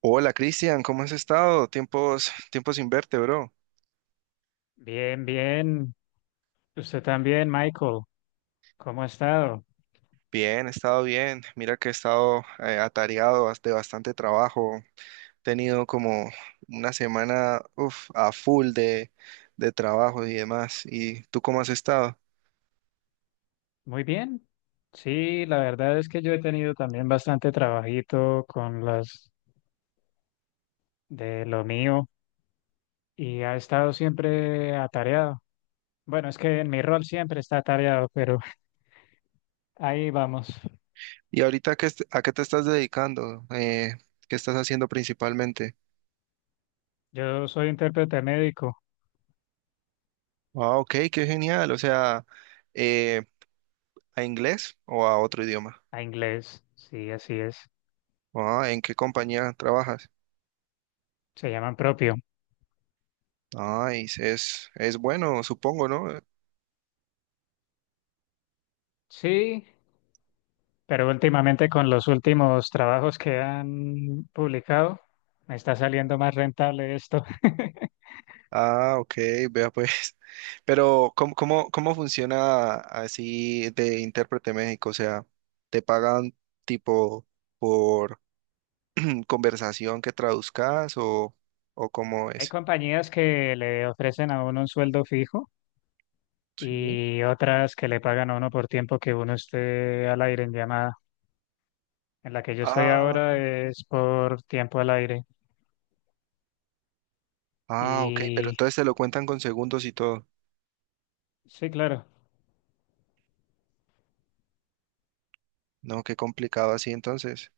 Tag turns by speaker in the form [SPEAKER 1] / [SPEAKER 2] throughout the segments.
[SPEAKER 1] Hola Cristian, ¿cómo has estado? Tiempos, tiempos sin verte, bro.
[SPEAKER 2] Bien, bien. Usted también, Michael. ¿Cómo ha estado?
[SPEAKER 1] Bien, he estado bien. Mira que he estado atareado de bastante trabajo. He tenido como una semana uf, a full de trabajo y demás. ¿Y tú cómo has estado?
[SPEAKER 2] Muy bien. Sí, la verdad es que yo he tenido también bastante trabajito con las de lo mío y ha estado siempre atareado. Bueno, es que en mi rol siempre está atareado, pero ahí vamos.
[SPEAKER 1] ¿Y ahorita qué, a qué te estás dedicando? ¿Qué estás haciendo principalmente?
[SPEAKER 2] Yo soy intérprete médico
[SPEAKER 1] Ah, ok, qué genial. O sea, eh, ¿a inglés o a otro idioma?
[SPEAKER 2] a inglés. Sí, así es.
[SPEAKER 1] Ah, ¿en qué compañía trabajas?
[SPEAKER 2] Se llaman propio.
[SPEAKER 1] Ah, es bueno, supongo, ¿no?
[SPEAKER 2] Sí, pero últimamente con los últimos trabajos que han publicado, me está saliendo más rentable esto.
[SPEAKER 1] Ah, ok, vea pues. Pero, ¿cómo funciona así de intérprete México? O sea, ¿te pagan tipo por conversación que traduzcas o cómo
[SPEAKER 2] Hay
[SPEAKER 1] es?
[SPEAKER 2] compañías que le ofrecen a uno un sueldo fijo
[SPEAKER 1] Sí.
[SPEAKER 2] y otras que le pagan a uno por tiempo que uno esté al aire en llamada. En la que yo estoy
[SPEAKER 1] Ah,
[SPEAKER 2] ahora es por tiempo al aire.
[SPEAKER 1] ah, ok, pero
[SPEAKER 2] Y
[SPEAKER 1] entonces te lo cuentan con segundos y todo.
[SPEAKER 2] sí, claro,
[SPEAKER 1] No, qué complicado así entonces.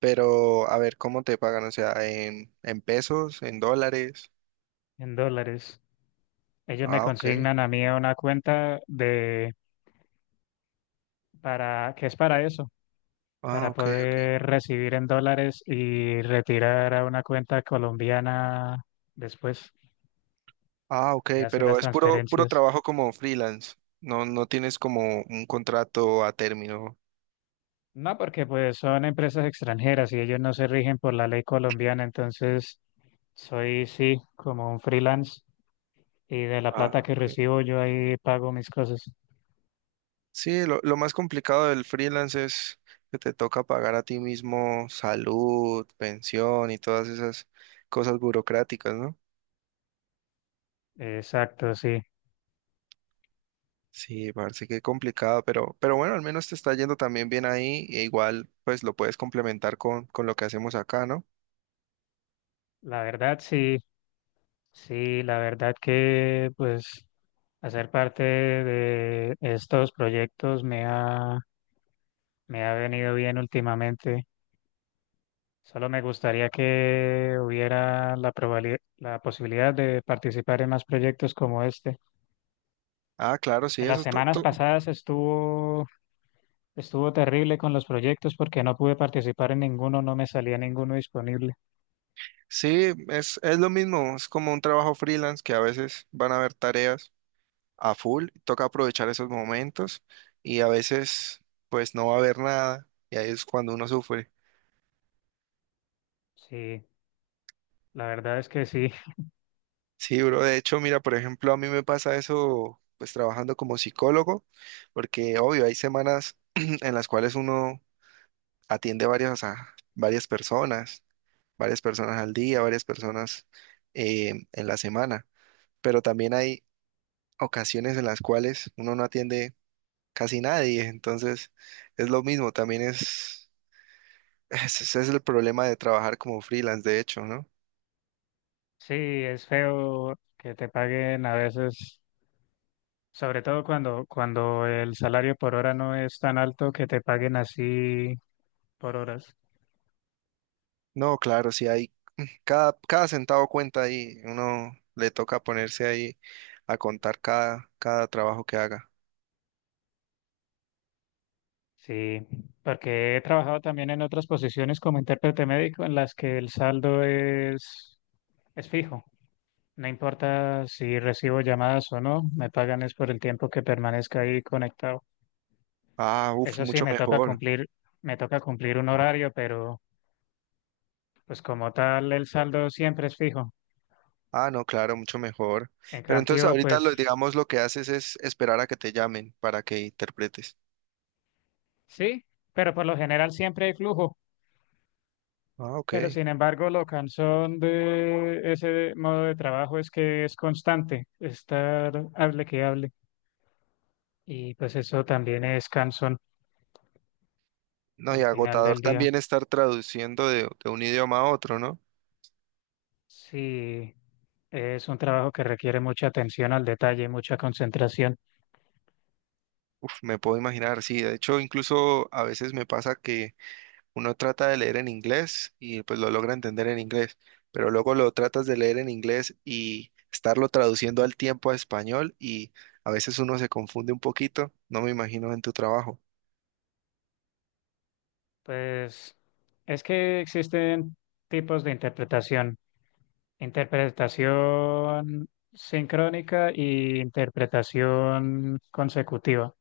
[SPEAKER 1] Pero, a ver, ¿cómo te pagan? O sea, en pesos, en dólares.
[SPEAKER 2] en dólares. Ellos me
[SPEAKER 1] Ah, ok.
[SPEAKER 2] consignan a mí a una cuenta de para que es para eso,
[SPEAKER 1] Ah,
[SPEAKER 2] para
[SPEAKER 1] ok, ok.
[SPEAKER 2] poder recibir en dólares y retirar a una cuenta colombiana después
[SPEAKER 1] Ah, ok,
[SPEAKER 2] y hacer las
[SPEAKER 1] pero es puro, puro
[SPEAKER 2] transferencias.
[SPEAKER 1] trabajo como freelance. No, no tienes como un contrato a término.
[SPEAKER 2] No, porque pues son empresas extranjeras y ellos no se rigen por la ley colombiana, entonces soy sí como un freelance y de la
[SPEAKER 1] Ah,
[SPEAKER 2] plata que
[SPEAKER 1] ok.
[SPEAKER 2] recibo yo ahí pago mis cosas.
[SPEAKER 1] Sí, lo más complicado del freelance es que te toca pagar a ti mismo salud, pensión y todas esas cosas burocráticas, ¿no?
[SPEAKER 2] Exacto, sí.
[SPEAKER 1] Sí, parece que complicado, pero bueno, al menos te está yendo también bien ahí, e igual pues lo puedes complementar con lo que hacemos acá, ¿no?
[SPEAKER 2] La verdad sí, sí, la verdad que pues hacer parte de estos proyectos me ha venido bien últimamente. Solo me gustaría que hubiera la posibilidad de participar en más proyectos como este.
[SPEAKER 1] Ah, claro, sí,
[SPEAKER 2] En
[SPEAKER 1] eso
[SPEAKER 2] las
[SPEAKER 1] es todo.
[SPEAKER 2] semanas pasadas estuvo, estuvo terrible con los proyectos porque no pude participar en ninguno, no me salía ninguno disponible.
[SPEAKER 1] Sí, es lo mismo, es como un trabajo freelance que a veces van a haber tareas a full, toca aprovechar esos momentos y a veces pues no va a haber nada y ahí es cuando uno sufre.
[SPEAKER 2] Sí, la verdad es que sí.
[SPEAKER 1] Sí, bro, de hecho, mira, por ejemplo, a mí me pasa eso pues trabajando como psicólogo, porque obvio, hay semanas en las cuales uno atiende a varias personas, varias personas al día, varias personas en la semana, pero también hay ocasiones en las cuales uno no atiende casi nadie, entonces es lo mismo, también ese es el problema de trabajar como freelance, de hecho, ¿no?
[SPEAKER 2] Sí, es feo que te paguen a veces, sobre todo cuando, cuando el salario por hora no es tan alto que te paguen así por horas.
[SPEAKER 1] No, claro, si hay, cada centavo cuenta ahí, uno le toca ponerse ahí a contar cada trabajo que haga.
[SPEAKER 2] Sí, porque he trabajado también en otras posiciones como intérprete médico en las que el saldo es fijo. No importa si recibo llamadas o no, me pagan es por el tiempo que permanezca ahí conectado.
[SPEAKER 1] Ah, uff,
[SPEAKER 2] Eso sí,
[SPEAKER 1] mucho mejor.
[SPEAKER 2] me toca cumplir un horario, pero pues como tal el saldo siempre es fijo.
[SPEAKER 1] Ah, no, claro, mucho mejor.
[SPEAKER 2] En
[SPEAKER 1] Pero entonces
[SPEAKER 2] cambio,
[SPEAKER 1] ahorita lo,
[SPEAKER 2] pues
[SPEAKER 1] digamos, lo que haces es esperar a que te llamen para que interpretes.
[SPEAKER 2] sí, pero por lo general siempre hay flujo.
[SPEAKER 1] Ah, ok.
[SPEAKER 2] Pero sin embargo, lo cansón de ese modo de trabajo es que es constante, estar hable que hable. Y pues eso también es cansón
[SPEAKER 1] No, y
[SPEAKER 2] al final
[SPEAKER 1] agotador
[SPEAKER 2] del día.
[SPEAKER 1] también estar traduciendo de un idioma a otro, ¿no?
[SPEAKER 2] Sí, es un trabajo que requiere mucha atención al detalle, mucha concentración.
[SPEAKER 1] Uf, me puedo imaginar, sí. De hecho, incluso a veces me pasa que uno trata de leer en inglés y pues lo logra entender en inglés, pero luego lo tratas de leer en inglés y estarlo traduciendo al tiempo a español y a veces uno se confunde un poquito. No me imagino en tu trabajo.
[SPEAKER 2] Pues es que existen tipos de interpretación. Interpretación sincrónica y interpretación consecutiva.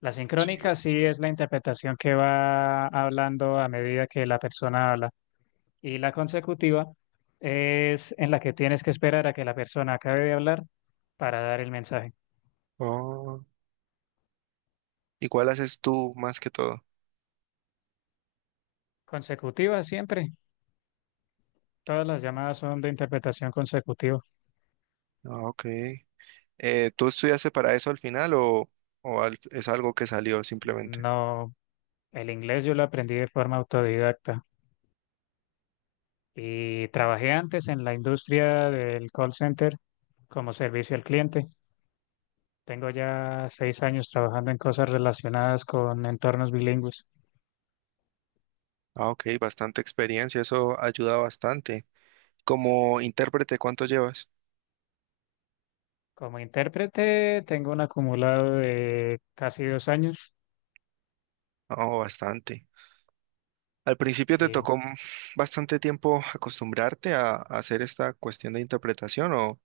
[SPEAKER 2] La
[SPEAKER 1] Sí.
[SPEAKER 2] sincrónica sí es la interpretación que va hablando a medida que la persona habla. Y la consecutiva es en la que tienes que esperar a que la persona acabe de hablar para dar el mensaje.
[SPEAKER 1] Oh, ¿y cuál haces tú más que todo?
[SPEAKER 2] Consecutiva siempre. Todas las llamadas son de interpretación consecutiva.
[SPEAKER 1] Ah, ok. ¿Tú estudiaste para eso al final o es algo que salió simplemente?
[SPEAKER 2] No, el inglés yo lo aprendí de forma autodidacta. Y trabajé antes en la industria del call center como servicio al cliente. Tengo ya 6 años trabajando en cosas relacionadas con entornos bilingües.
[SPEAKER 1] Ah, ok, bastante experiencia, eso ayuda bastante. Como intérprete, ¿cuánto llevas?
[SPEAKER 2] Como intérprete tengo un acumulado de casi 2 años.
[SPEAKER 1] Oh, bastante. Al principio te
[SPEAKER 2] Sí.
[SPEAKER 1] tocó bastante tiempo acostumbrarte a hacer esta cuestión de interpretación o,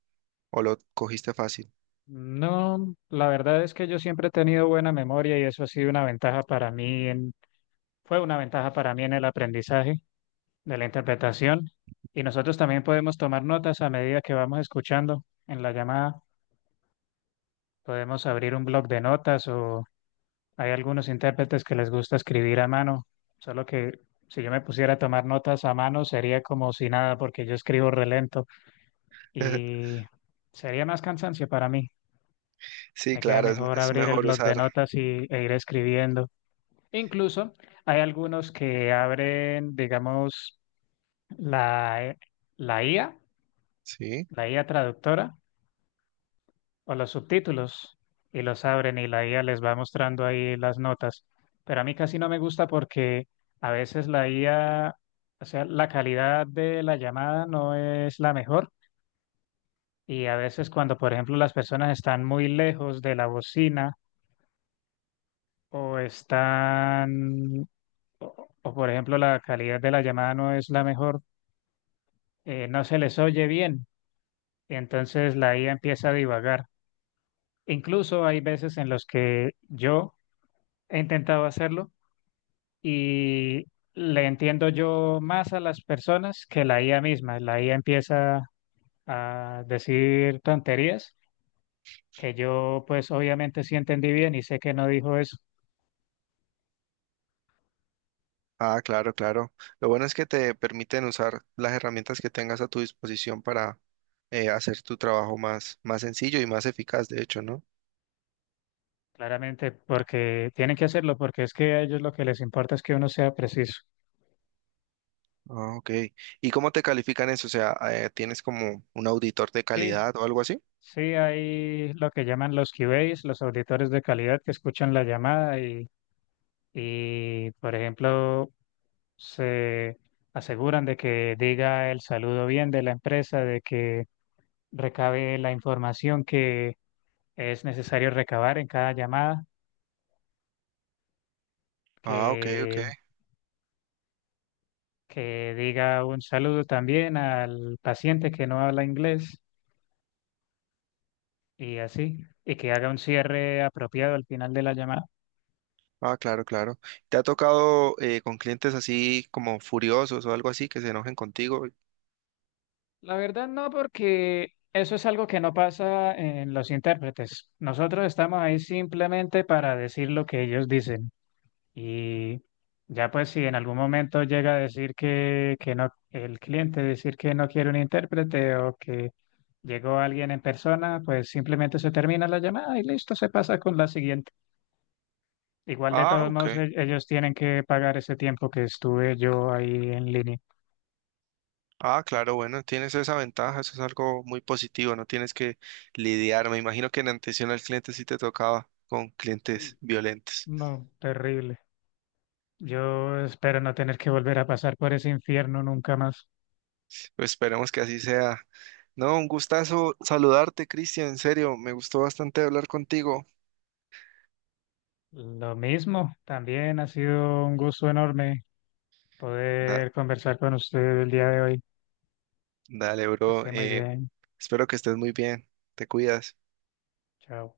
[SPEAKER 1] o lo cogiste fácil.
[SPEAKER 2] No, la verdad es que yo siempre he tenido buena memoria y eso ha sido una ventaja para mí en, fue una ventaja para mí en el aprendizaje de la interpretación. Y nosotros también podemos tomar notas a medida que vamos escuchando en la llamada. Podemos abrir un blog de notas o hay algunos intérpretes que les gusta escribir a mano, solo que si yo me pusiera a tomar notas a mano sería como si nada porque yo escribo relento y sería más cansancio para mí.
[SPEAKER 1] Sí,
[SPEAKER 2] Me queda
[SPEAKER 1] claro, es,
[SPEAKER 2] mejor
[SPEAKER 1] es
[SPEAKER 2] abrir el
[SPEAKER 1] mejor
[SPEAKER 2] blog de
[SPEAKER 1] usar.
[SPEAKER 2] notas e ir escribiendo. Incluso hay algunos que abren, digamos, la, la IA,
[SPEAKER 1] Sí.
[SPEAKER 2] la IA traductora o los subtítulos y los abren y la IA les va mostrando ahí las notas. Pero a mí casi no me gusta porque a veces la IA, o sea, la calidad de la llamada no es la mejor y a veces cuando, por ejemplo, las personas están muy lejos de la bocina o están, por ejemplo, la calidad de la llamada no es la mejor, no se les oye bien y entonces la IA empieza a divagar. Incluso hay veces en los que yo he intentado hacerlo y le entiendo yo más a las personas que la IA misma. La IA empieza a decir tonterías que yo pues obviamente sí entendí bien y sé que no dijo eso,
[SPEAKER 1] Ah, claro, claro. Lo bueno es que te permiten usar las herramientas que tengas a tu disposición para hacer tu trabajo más sencillo y más eficaz, de hecho, ¿no?
[SPEAKER 2] claramente porque tienen que hacerlo, porque es que a ellos lo que les importa es que uno sea preciso.
[SPEAKER 1] Ah, ok. ¿Y cómo te califican eso? O sea, ¿tienes como un auditor de
[SPEAKER 2] Sí,
[SPEAKER 1] calidad o algo así?
[SPEAKER 2] sí, hay lo que llaman los QAs, los auditores de calidad que escuchan la llamada y por ejemplo, se aseguran de que diga el saludo bien de la empresa, de que recabe la información que es necesario recabar en cada llamada,
[SPEAKER 1] Ah, ok, ok.
[SPEAKER 2] que, que diga un saludo también al paciente que no habla inglés y así, y que haga un cierre apropiado al final de la llamada.
[SPEAKER 1] Ah, claro, claro. ¿Te ha tocado con clientes así como furiosos o algo así que se enojen contigo?
[SPEAKER 2] La verdad no, porque eso es algo que no pasa en los intérpretes. Nosotros estamos ahí simplemente para decir lo que ellos dicen. Y ya pues si en algún momento llega a decir que no, el cliente decir que no quiere un intérprete o que llegó alguien en persona, pues simplemente se termina la llamada y listo, se pasa con la siguiente. Igual de
[SPEAKER 1] Ah,
[SPEAKER 2] todos modos
[SPEAKER 1] ok.
[SPEAKER 2] ellos tienen que pagar ese tiempo que estuve yo ahí en línea.
[SPEAKER 1] Ah, claro, bueno, tienes esa ventaja, eso es algo muy positivo, no tienes que lidiar. Me imagino que en atención al cliente sí te tocaba con
[SPEAKER 2] Mm,
[SPEAKER 1] clientes violentos.
[SPEAKER 2] no, terrible. Yo espero no tener que volver a pasar por ese infierno nunca más.
[SPEAKER 1] Pues esperemos que así sea. No, un gustazo saludarte, Cristian, en serio, me gustó bastante hablar contigo.
[SPEAKER 2] Lo mismo, también ha sido un gusto enorme
[SPEAKER 1] Da-
[SPEAKER 2] poder conversar con usted el día de hoy.
[SPEAKER 1] dale,
[SPEAKER 2] Que
[SPEAKER 1] bro,
[SPEAKER 2] esté muy bien.
[SPEAKER 1] espero que estés muy bien, te cuidas.
[SPEAKER 2] Chao.